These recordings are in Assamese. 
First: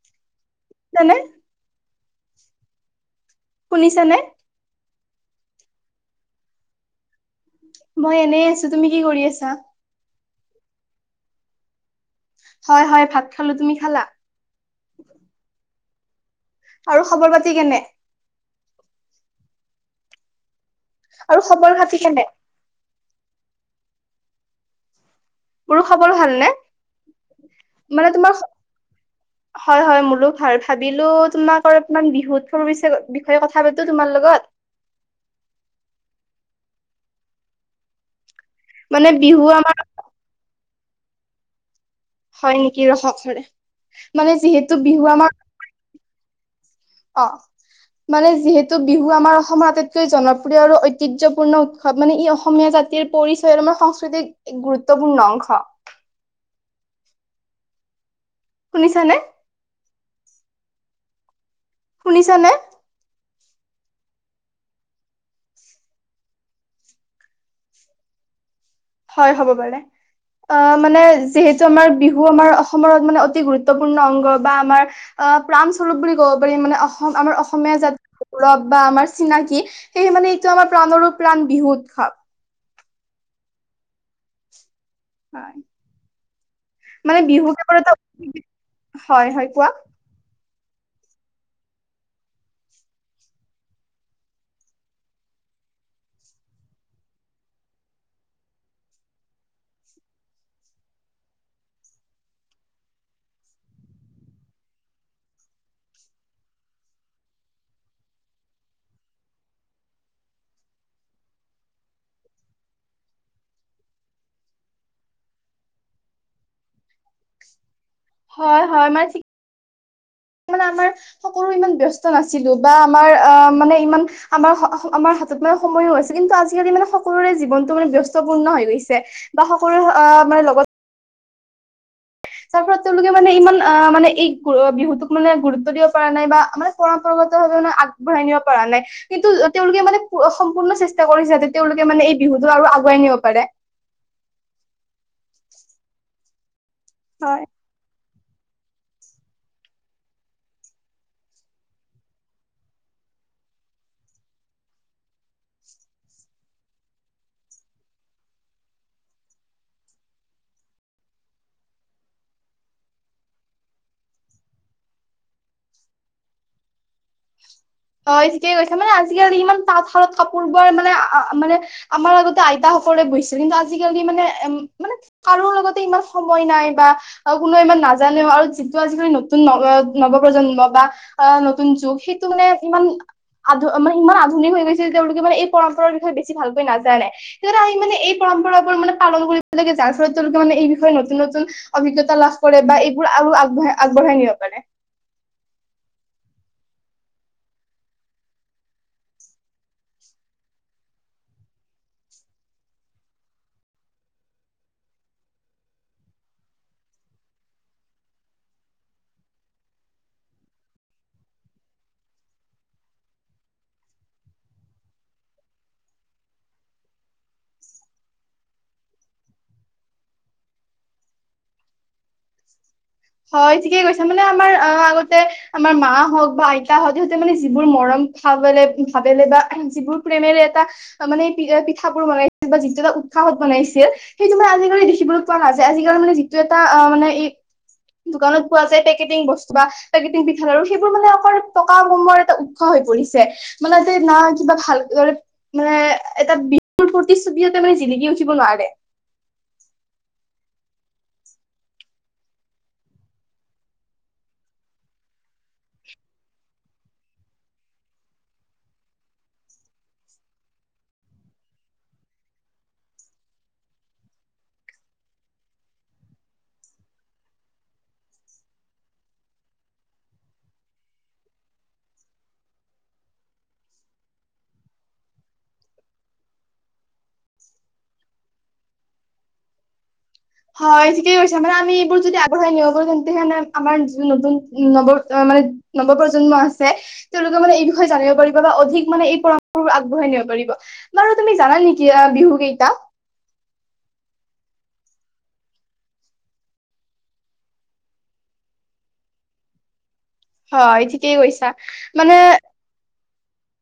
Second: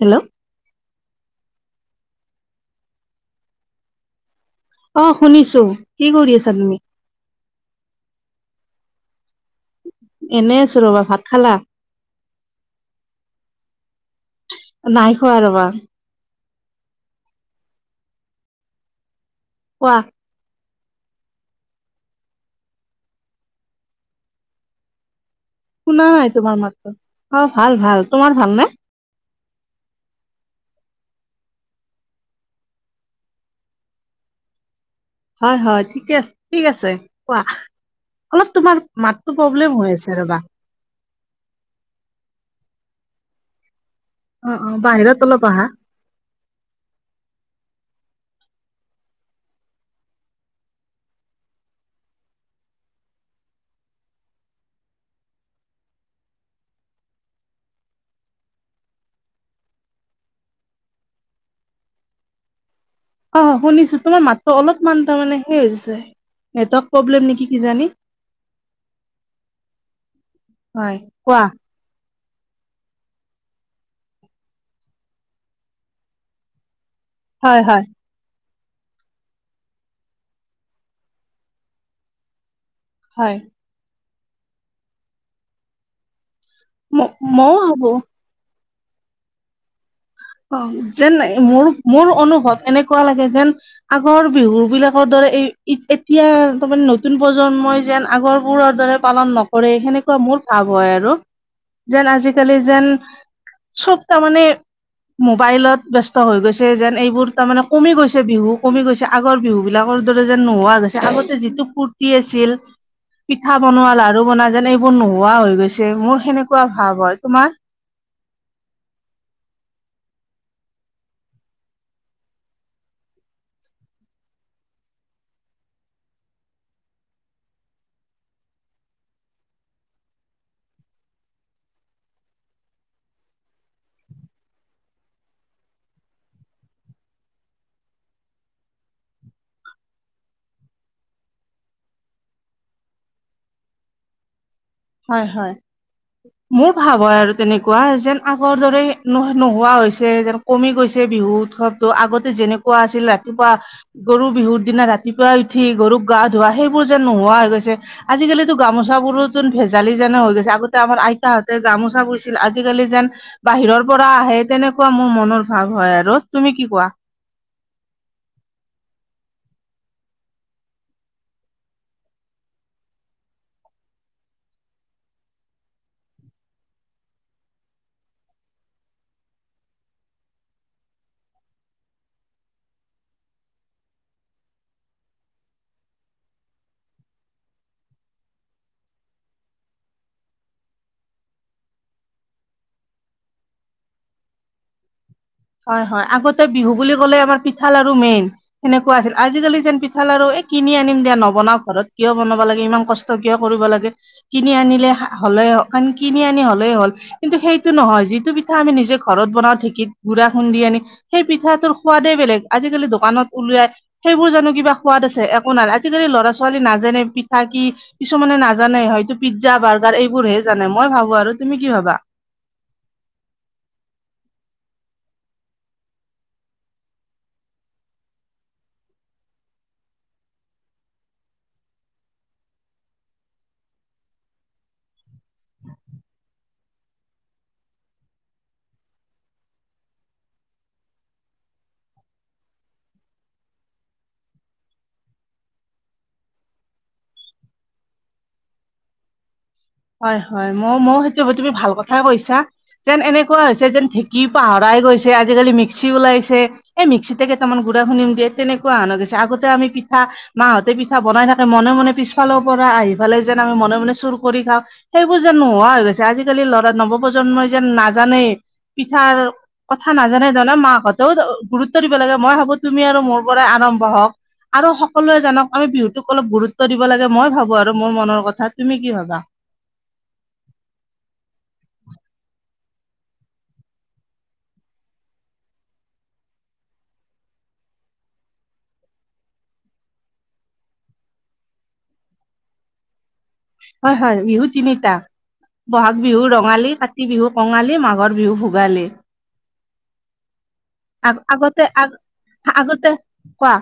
হেল্ল' [inaudible] শুনিছানে? অ শুনিছো। কি কৰি আছা তুমি? মই এনে আছো। তুমি কি কৰি আছা? এনেই আছোঁ ৰ'বা। ভাত খালা? হয় হয় ভাত খালো। তুমি খালা? নাই খোৱা আৰু ৰবা। আৰু খবৰ পাতি কেনে? কোৱা আৰু খবৰ পাতি কেনে? মোৰো শুনা খবৰ নাই ভালনে তোমাৰ মাতটো। অ ভাল ভাল, তোমাৰ ভাল নে? হয় হয় মোৰো ভাল। ভাবিলো তোমাক অলপমান বিহুৎ শুভে, বিষয়ে কথা পাতো তোমাৰ লগত। [inaudible] হয় হয় ঠিকে, ঠিক আছে। কোৱা? অলপ তোমাৰ মানে মাতটো বিহু আমাৰ প্ৰব্লেম হৈ আছে ৰবা। হয় নেকি। ৰখক মানে অ অ যিহেতু বিহু বাহিৰত আমাৰ অলপ আহা অ। মানে যিহেতু বিহু আমাৰ অসমৰ আটাইতকৈ জনপ্ৰিয় আৰু ঐতিহ্যপূৰ্ণ উৎসৱ। মানে ই অসমীয়া জাতিৰ পৰিচয় আমাৰ সংস্কৃতিৰ এক গুৰুত্বপূৰ্ণ অংশ শুনিছানে? শুনিছানে? অ হয় শুনিছো। তোমাৰ মাতটো অলপমান তাৰমানে সেই হৈ নেটৱৰ্ক প্ৰব্লেম নেকি কিজানি। হয় হ'ব পাৰে। অ হয় মানে কোৱা যিহেতু আমাৰ বিহু বহু আমাৰ অসম মানে অতি গুৰুত্বপূৰ্ণ অংগ বা আমাৰ অ প্ৰাণস্বৰূপ বুলি ক'ব পাৰি মানে অসম আমাৰ হয় অসমীয়া হয় জাতি লভ বা আমাৰ চিনাকি। সেয়ে মানে এইটো আমাৰ প্ৰাণৰো প্ৰাণ বিহু উৎসৱ। হয়। হয়। ম মান বিহু মইও কেব ভাবো হয় হয়। কোৱা? অ যেন মোৰ-মোৰ অনুভৱ এনেকুৱা লাগে যেন আগৰ বিহু বিলাকৰ দৰে এতিয়া তাৰমানে নতুন প্ৰজন্মই যেন আগৰবোৰৰ দৰে পালন নকৰে সেনেকুৱা মোৰ ভাৱ হয় আৰু। যেন আজিকালি যেন চবতা মানে মোবাইলত ব্যস্ত হৈ গৈছে যেন এইবোৰ তাৰমানে কমি গৈছে বিহু, কমি গৈছে আগৰ বিহু বিলাক আগৰ দৰে যেন নোহোৱা গৈছে। আগতে যিটো ফূুৰ্তি আছিল পিঠা বনোৱা, লাৰু বনোৱা, যেন এইবোৰ নোহোৱা হৈ গৈছে। মোৰ সেনেকুৱা ভাৱ হয় তোমাৰ হয় হয় মই [inaudible] আমাৰ সকলো ইমান ব্যস্ত নাছিলো বা আমাৰ অ মানে ইমান আমাৰ-আমাৰ হাতত মানে সময়ো হৈছে। কিন্তু আজিকালি মানে সকলোৰে জীৱনটো মানে ব্যস্তপূৰ্ণ হৈ গৈছে। বা সকলোৰে মানে লগত [inaudible] তাৰ ফলত তেওঁলোকে মানে ইমান অ মানে এই বিহুতোক মানে গুৰুত্ব দিব পৰা নাই বা মানে পৰম্পৰাগত আগবঢ়াই নিব পৰা নাই। কিন্তু তেওঁলোকে মানে সম্পূৰ্ণ চেষ্টা কৰিছে, যাতে তেওঁলোকে মানে এই বিহুতো আৰু আগুৱাই নিব পাৰে। হয় হয়। মোৰ ভাব হয় আৰু তেনেকুৱা যেন আগৰ দৰেই ন-নোহোৱা হৈছে, যেন কমি গৈছে বিহু উৎসৱটো। আগতে যেনেকুৱা আছিল ৰা ৰাতিপুৱা গৰু বিহুৰ দিনা ৰাতিপুৱা উঠি গৰুক গা ধোৱা সেইবোৰ যেন নোহোৱা হৈ গৈছে। আজি আজিকালিতো গামোচাবোৰ ভেজালি যেনে হৈ গৈছে। আগতে আমাৰ আইতাহঁতে গামোচা বৈছিল। আজিকালি যেন বাহিৰৰ পৰা আহে তেনেকুৱা মোৰ মনৰ ভাৱ হয় আৰু। তুমি কি কোৱা? [inaudible] হয় ঠিকে কৈছো। মানে আজিকালি ইমান তাঁতশাৰত কাপোৰ বোৱাৰ মানে মানে আমাৰ আগতে আইতা [unintelligible] বৈছিল। কিন্তু আজি কালি মান, মান কৰো লগতে ইমান সময় নাই বা আৰু কোনো নাজানেও আৰু যিটো আজিকালি নতুন ন-নৱপ্ৰজন্ম বা অ নতুন যুগ সেইটো মানে ইমান আধু মানে ইমান আধুন হৈ গৈছিল তেওঁলোক মানে পৰম্পৰাৰ বিষয়ে বেছি ভালকৈ নাজানে। [unintelligible] পৰম্পৰাবোৰ মানে পালন কৰিব লাগে, যাৰ ফলত তেওঁলোকে মানে এই বিষয়ে নতুন নতুন অভিজ্ঞতা লাভ কৰে বা এইবোৰ আগবঢ়াই-আগবঢ়াই নিব পাৰে। হয় হয় আগতে বিহু বুলি ক'লে আমাৰ পিঠাল আৰু মেইন, সনেকুৱা আছিল। আজিকালি যেন পিঠাল আৰু এ কিনি আনিম দিয়া নোবনাও ঘৰত। কিয় বনাব লাগে? ইমান কষ্ট কিয় কৰিব লাগে? কিনি আনিলে হলে কিনি আনি হ'লেই হল। কিন্তু সেইটো নহয় যিটো পিঠা আমি নিজে ঘৰত বনাও ঢেঁকী গুড়া খুন্দি আনি। সেই পিঠাটোৰ সোৱাদেই বেলেগ। আজিকালি দোকানত উলিয়াই সেইবোৰ জানো কিবা সাদ আছে? একো নাই। আজিকালি লৰা ছোৱালী নাজানে পিঠা কি, কিছুমানে নাজানে হয়তো পিজ্জা, বাৰ্গাৰ এইবোৰ হে জানে, মই ভাবো আৰু। তুমি কি ভাবা? [inaudible] হয় ঠিকে কৈছা। মানে আমাৰ অ আগতে আমাৰ মা হওক বা আইতা হওক সিহঁতে মানে যিবোৰ মৰম ভাবৰে-ভাবেৰে বা যিবোৰ প্ৰেমেৰে এটা মান প-পিঠ বোৰ বনাইছিল বা যিটো এটা উৎসাহত বনাইছিল, সেইটো মানে আজিকালি দেখিবলৈ পোৱা নাযায়। আজিকালি মানে যিটো এটা অ মানে ই দোকানত পোৱা যায় পেকেটিং বস্তু বা পেকেটিং পিঠা লড়, সেইবোৰ মানে আক টকা কমোৱাৰ এটা উৎস হৈ পৰিছে। মানে যে না কিবা ভালদৰে মানে এটা প্ৰতিশ্ৰুবি এটা মানে জিলিকি উঠিব নোৱাৰে। হয় হয়। মই-মই সেইটো তুমি ভাল কথাই কৈছা। যেন এনেকুৱা হৈছে যেন ঢেঁকী পাহৰাই গৈছে, আজিকালি মিক্সি ওলাইছে এই মিক্সিতে কেইটামান গ [unintelligible] তেনেকুৱা হৈ গৈছে। আগতে আমি পিঠা মাহঁতে পিঠানাই থাকে মনে মনে পিছফালৰ পৰা আহি ফালে যেন আমি মনে মনে চুৰ কৰি খাওঁ। সেইবোৰ যেন নোহোৱা হৈ গৈছে। আজিকালি লৰা নৱপ্ৰজন্মই যেন নাজানেই। পিঠাৰ কথা নাজানে জান, মাহঁতেও গুৰুত্ব দিব লাগে। মই ভাবো তুমি আৰু মোৰ পৰা আৰম্ভ হওক। আৰু সকলোৱে জানক। আমি বিহুটোক অলপ গুৰুত্ব দিব লাগে, মই ভাবো আৰু মোৰ মনৰ কথা। তুমি কি ভাবা? হয় ঠিকেই কৈছো। মানে আমি এইবোৰ যদি আগবঢ়াই নিবো তেন্তে হে আমাৰ যি নতুন ন মানে নৱপ্ৰজন্ম আছে, তেওঁলোকে মানে এই বিষয়ে জানিব পাৰিব বা অধিক মানে এই পৰম্পৰাবোৰ আগবঢ়াই নিব বাৰু তুমি জানা নেকি বিহু কেইটা? হয় হয়। বিহুতিনিতা। বহাগ বিহু ৰঙালী, কাতি বিহু কঙালী, মাঘৰ বিহু ভোগালী। হয় আগ ঠিকেই কৈছা। আগতে আগ মানে আগতে কোৱা?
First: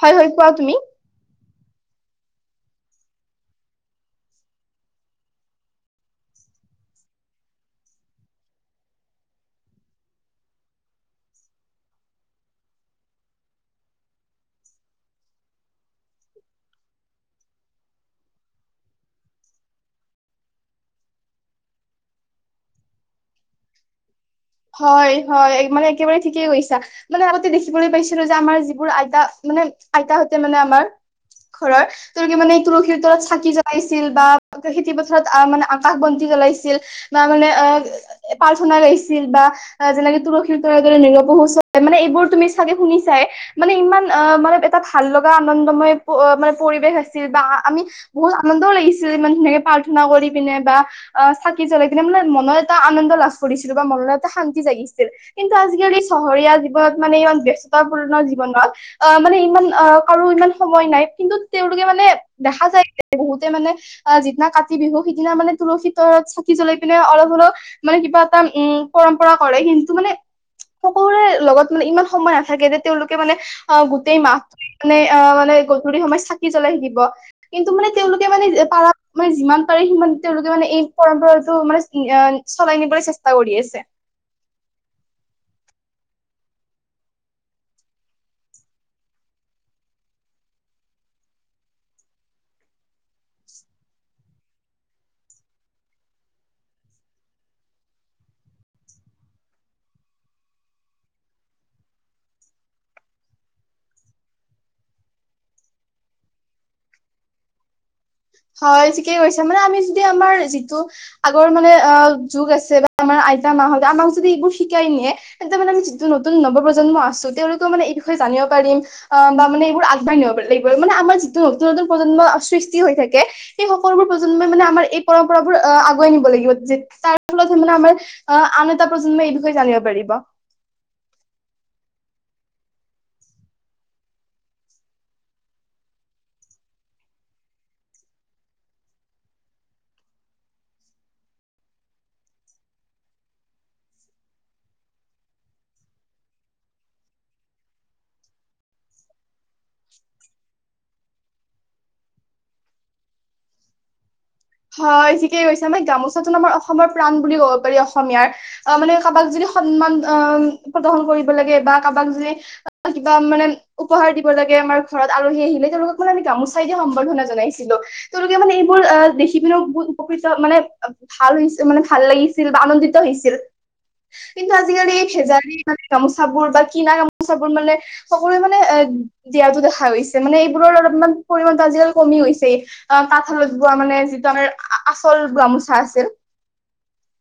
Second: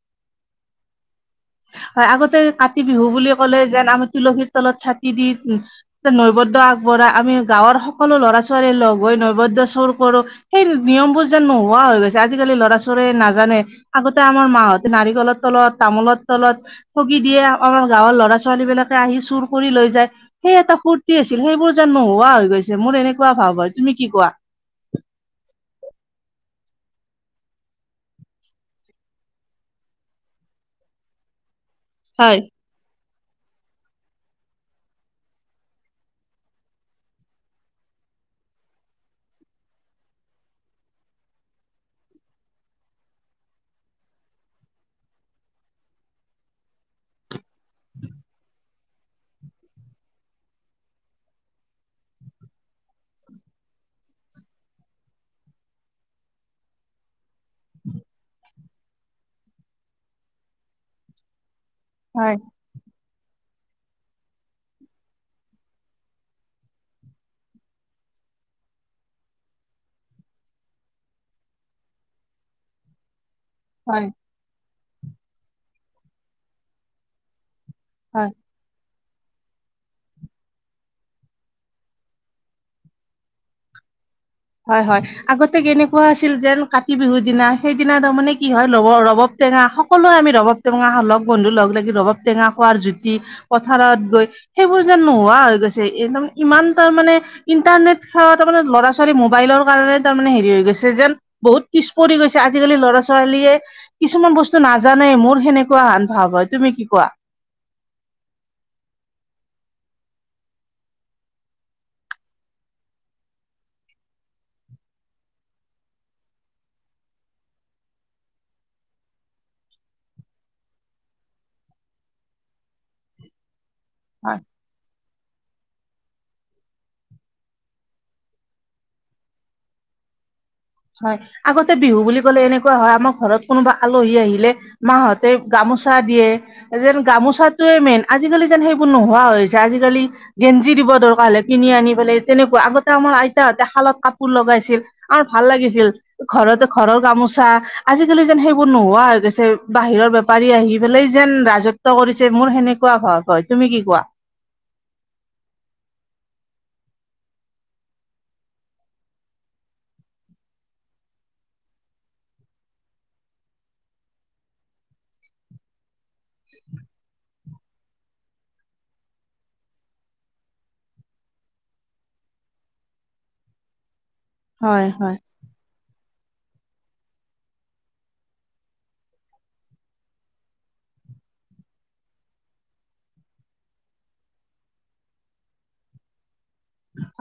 হয় হয়। কোৱা তুমি? হয়। আগতে কাতি বিহু বুলি ক'লে যেন আমি তুলসীৰ তলত চাকি দি উ নৈবদ্য আগবঢ় আমি গাঁৱৰ সকলো লৰা ছোৱালীয়ে লগ হৈ নৈবদ্য চুৰ কৰো, সেই নিয়মবোৰ যেন নোহোৱা হৈ গৈছে। আজিকালি ল'ৰা ছোৱালীয়ে নাজানে। আগতে আমাৰ মাহঁতে নাৰিকলৰ তলত, তামোলত তলত ঠগি দিয়ে আমাৰ গাঁৱৰ ল'ৰা ছোৱালী বিলাকে আহি চুৰ কৰি লৈ যায় সেই এটা ফুৰ্তি ছিল সেইবোৰ যেন নোহোৱা হৈ গৈছে মোৰ এনেকুৱা ভাৱ হয় তুমি কি কোৱা হয় হয় মানে একেবাৰে ঠিকেই গৈছা মানে আগতে দেখিবলৈ পাইছিলো যে আমাৰ যিবোৰ আইতা মানে আইতাহতে মানে আমাৰ ঘৰৰ তোৰ কি হয় মানে তুলসীৰ ত চাকি জলাইছিল বা খেতি পথাৰত মানে আকাশ বন্তি জলাইছিল বা মানে অ পৰ্থনা গাইছি বা যেনেকে তুলসীৰ ত দৰে নলপহু মানে এইবোৰ তুমি চাগে শুনি চাই মানে ইমান অ মানে এটা ভাল লগা আনন্দময় মানে পৰিৱেশ আছিল বা আমি বহুত আনন্দও লাগিছিল ধুনীয়াকে প্ৰাৰ্থনা কৰি কিনে বা অ চাকি জলাই কিনে মানে মনৰত এটা আনন্দ লাভ কৰিছিল বা মন এটা শান্তি জাগিছিল কিন্তু আজিকালি চহৰীয়া জীৱনত মানে ইমান ব্যস্ততাপূৰ্ণ জীৱন অ মানে ইমান অ কাৰো ইমান সময় নাই কিন্তু তেওঁলোকে মানে হয় দেখা যায় বহুতে মানে যিদিনা কাতি বিহু সিদিনা মানে তুলসী তলত চাকি জ্বলাই পিনে অলপ হলেও মানে কিবা উম পৰম্পৰা কৰে কিন্তু মানে সকলোৰে লগত মানে ইমান সময় নাথাকে যে তেওঁলোকে মানে অ হয় গোটেই মাহটো মানে অ মানে গধূলি সময়ত চাকি জ্বলাই থাকিব কিন্তু মানে তেওঁলোকে হয় মানে পাৰা মানে যিমান পাৰে সিমান তেওঁলোকে মানে এই পৰম্পৰাতটো মানে চলাই নিবলৈ চেষ্টা কৰি আছে হয় হয় আগতে কেনেকুৱা আছিল যেন কাতি বিহুৰ দিনা সেইদিনা তাৰমানে কি হয় লগৰ লগ টেঙা সকলোৱে আমি ৰবাব টেঙা লগ বন্ধু লগ লাগি ৰবাব টেঙা খোৱাৰ জুতি পথাৰত গৈ সেইবোৰ যেন নোহোৱা হৈ গৈছে একদম ইমান তাৰ মানে ইন্টাৰনেট সেৱা ত মে ল'ৰা ছোৱালি ছোৱালী মোবাইলৰ কাৰণে তাৰ মানে হেৰি হৈ গৈছে যেন বহুত পিছ পৰি গৈছে আজিকালি ল'ৰা ছোৱালীয়ে কিছুমান বস্তু নাজানে মোৰ সেনেকুৱা হেন ভাৱ হয় তুমি কি কোৱা হয় ঠিকে কৈছা মানে আমি যদি আমাৰ যিটো আগৰ মানে অ যুগ আছে বা আমাৰ এ মাহ হ আমাক যদি এইবোৰ শিকাই নে তেন্ত মানে আমাক যদি সিকাই নিয়ে যিটো নতুন নৱ প্ৰজন্ম আছো তেওঁলোকও মানে এই বিষয়ে জান বা মানে এইবোৰ আগবাঢ়িব লাগিব মানে আমাৰ যিটো নতু নতুন প্ৰজন্মৰ সৃষ্টি হৈ থাকে সেই সকলোবোৰ হয় প্ৰজন্মই মানে আমাৰ এই পৰম্পৰাবোৰ আহ আগুৱাই নিব লাগিব তাৰ ফলত মানে আমাৰ আহ আন এটা প্ৰজন্মই এই বিষয়ে জানিব পাৰিব বা হয় আগতে বিহু বুলি ক'লে এনেকুৱা হয় আমাৰ ঘৰত কোনোবা আলহী আহিলে মাহঁতে গামোচা দিয়ে যেন গামোচাটোৱে মেইন আজিকালি যেন সেইবোৰ নোহোৱা হৈছে আজিকালি গেঞ্জি দিব দৰকাৰ হলে কিনি আনি পেলাই তেনেকুৱা আগতে আমাৰ আইতাহঁতে শালত কাপোৰ লগাইছিল ভাল লাগিছিল ঘৰতে ঘৰৰ গামোচা আজিকালি যেন সেইবোৰ নোহোৱা হৈ গৈছে বাহিৰৰ বপাৰ পাৰি আহি পেলাই যেন ৰাজত্ব কৰিছে মোৰ সেনেকুৱা ভাব হয় তুমি কি কোৱা হয় এই ঠিকেই কৈছে আমাৰ গামোচাটো আমাৰ অসমৰ প্ৰাণ বুলি ক'ব পাৰি অসমীয়াৰ অ মানে কাৰোবাক যদি সন্মান অ প্ৰদৰ্শন কৰিব লাগে বা কাৰোবাক য কিবা মানে উপহাৰ দিব লাগে আমাৰ ঘৰত আলহী আহিলে তেওঁলোকক মানে আমি গামোচাই দি সম্বৰ্ধনা জনাইছিলো তেওঁলোকে মানে এইবোৰ আহ শভি বহুত উপকৃত মানে ভাল হৈছিল মানে ভাল লাগিছিল বা আনন্দিত হৈছিল কিন্তু হয় আজিকালি এই হয় শেজাৰী গামোচ বোৰ বা কিনা গামোচা বোৰ মানে সকলোৱে মানে এ দিয়া দেখা গৈছে মানে এইবোৰৰ লগ মান পৰিমাণতটো আজিকালি কমি হৈছেই অ তাঁতশালত বোৱা মানে তমে আচল গামোচা আছিল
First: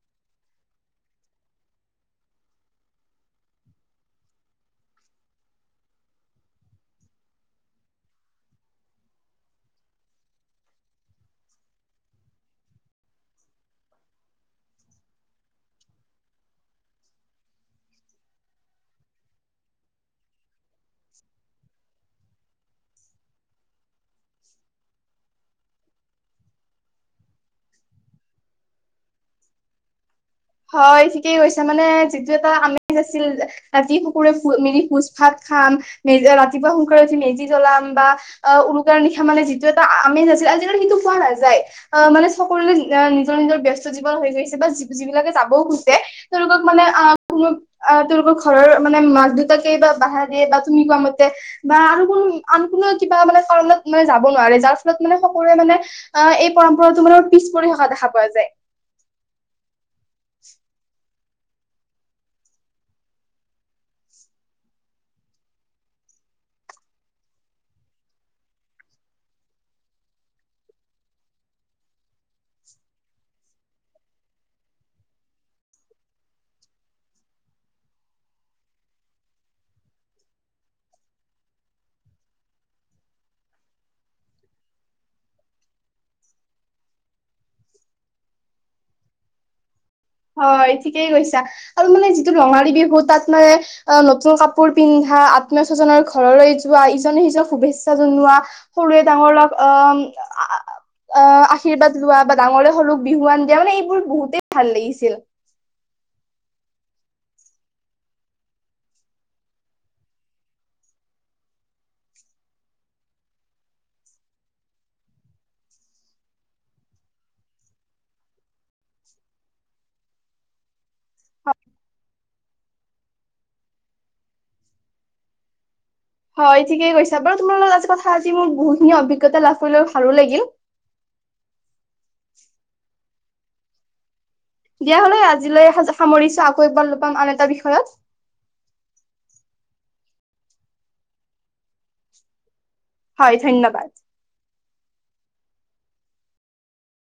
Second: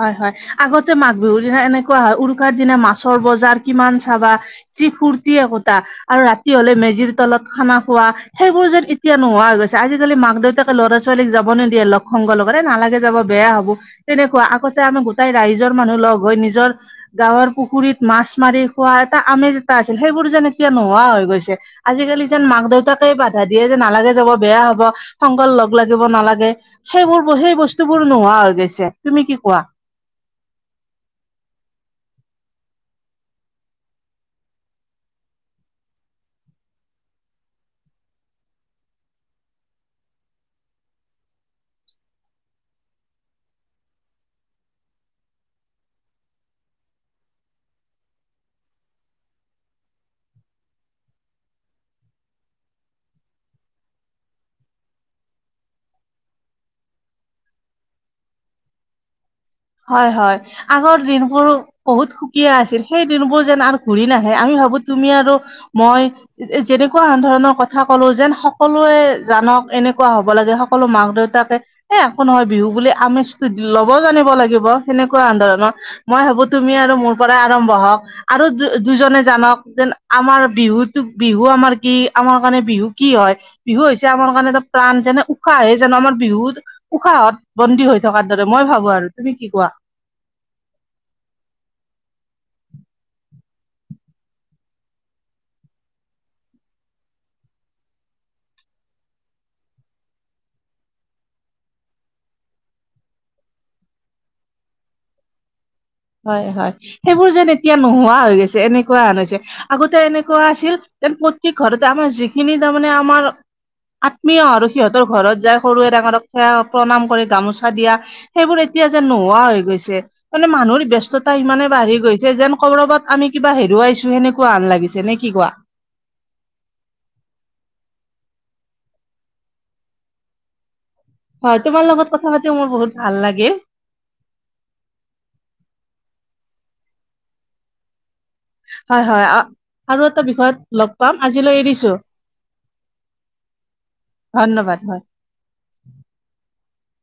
হয় হয় আগতে মাঘ বিহুৰ দিনা এনেকুৱা হয় উৰুকাৰ দিনা মাছৰ বজাৰ কিমান চাবা যি ফূৰ্তি একোটা আৰু ৰাতি হলে মেজিৰ তলত খানা খোৱা সেইবোৰ যেন এতিয়া নোহোৱা গৈছে আজিকালি মাক দেউতাকে ল'ৰা ছোৱালীক যাব নিদিয়ে লগ সংগৰ লগতে নালাগে যাব বেয়া হব তেনেকুৱা আগতে আমি গোটেই ৰাইজৰ মানুহ লগ হৈ নিজৰ গাঁৱৰ পুখুৰীত মাছ মাৰি খোৱাৰ এটা আমে যেটা আছিল সেইবোৰ যেন এতিয়া নোহোৱা হৈ গৈছে আজিকালি যেন মাক দেউতাকে বাধা দিয়ে যে নালাগে যাব বেয়া হ'ব। সংকল লগ লাগিব নালাগে। সেইবোৰ সেই বস্তু বোৰ নোহোৱা হৈ গৈছে। তুমি কি কোৱা? হয়, ঠিকেই কৈছা। মানে যিটো এটা আমেজ আছিল ৰা-ৰাতি সকোৰে ম-মিলি ভোজ ভাত খাম। মেজ, ৰাতিপুৱা সোনকালে উঠি মেজি জ্বলাম বা উৰুকাৰে নিশা মানে যিটো এটা আমেজ আছি আজিকালি সেইটো পোৱা নাযায়। অ', মানে সকলোৰে আ নিজৰ নিজৰ ব্যস্ত জীৱন হৈ গৈছে, বা যি-যিবিলাকে চাব খোজে তেওঁলোকক মানে অ কোন তেওঁলোকৰ ঘৰৰ মানে মাক দেউতাকে বা বাহা দিয়ে বা তুমি কোৱা মতে বা আন কোনো কিবা মানে কাৰণত মানে যাব নোৱাৰে যাৰ ফলত মানে সকলোৱে মানে অ এই পৰম্পৰাটো মানে পিছ পৰি থকা দেখা পোৱা যায় হয় হয় আগৰ দিন অ', বহুত সুকীয়া আছিল। সেই দিনবোৰ যেন আৰু ঘূৰি নাহে। আমি ভাবোঁ তুমি আৰু মই যে-যেনেকুৱা ধৰণৰ কথা ক'লো যেন সকলোৱে জানক এনেকুৱা হ'ব লাগে। সকলো মাক-দেউতা তাকে এ একো নহয় বিহু বুলি আমেজটো দি-ল'ব জানিব লাগে। লাগিব সেনেকুৱা ধৰণৰ। মই ভাবোঁ তুমি আৰু মোৰ পৰা আৰম্ভ হওঁক, আৰু দুজনে জানক। যেন আমাৰ বিহুতো, বিহু আমাৰ কি? আমাৰ কাৰণে বিহু কি হয়? বিহু হৈছে আমাৰ কাৰণে এটা প্ৰাণ, যেনে উশাহে যেন আমাৰ বিহুত উশাহত বন্দী হৈ থকাৰ দৰে মই ভাবোঁ আৰু। তুমি কি কোৱা? হয়, ঠিকেই কৈছা। আৰু মানে যিটো ৰঙালী বিহু তাত মানে অ নতুন কাপোৰ পিন্ধা ন্ধা, আত্মীয়-স্বজনৰ ঘৰলৈ যোৱা, ইজনে-সিজনক শুভেচ্ছা জনোৱা, সৰুৱে-ডাঙৰক অ' আ-আশীৰ্বাদ লোৱা বা ডাঙৰে সৰুক বিহুৱান দিয়া। মানে এইবোৰ বহুতেই ভাল লাগিছ ছিল। হয়, হয়। সেইবোৰ যেন এতিয়া নোহোৱা হৈ গৈছে এনেকুৱাহেন হৈছে। আগতে এনেকুৱা আছিল যেন প্ৰত্যেক ঘৰতে আমাৰ যিখিনি তাৰমানে আমাৰ আত্মীয় আৰু সিহঁতৰ ঘৰত যায় সৰুৱে-ডাঙৰক সেৱা-প্ৰণাম কৰি গামোচা দিয়া। সেইবোৰ এ এতিয়া যেন নোহোৱা হৈ গৈছে। মানে মানুহৰ ব্যস্ততা ইমানেই বাঢ়ি গৈছে যেন কৰৱাত আমি কিবা হেৰুৱাইছোঁ সেনেকুৱাসন লাগিছে। নে কি কোৱা? হয়, ঠিকে কৈছা। বাৰু তোমাৰ লগত আজি কথা আজি মোৰ বহুতখিনি অভিজ্ঞতা লাভ কৰিলো, আৰু ভালো লাগিল। [inaudible] হয়, তোমাৰ লগত কথা পাতিও মোৰ বহুত ভাল লাগিল। দিয়া হ'লে আজিলৈ সামৰিছোঁ। আকৌ এবাৰ লগ পাম আন এটা বিষয়ত। হয়, হয়। আৰু এটা বিষয়ত লগ পাম আজিলৈ এৰিছোঁ। হয়, ধন্যবাদ। ধন্যবাদ [inaudible]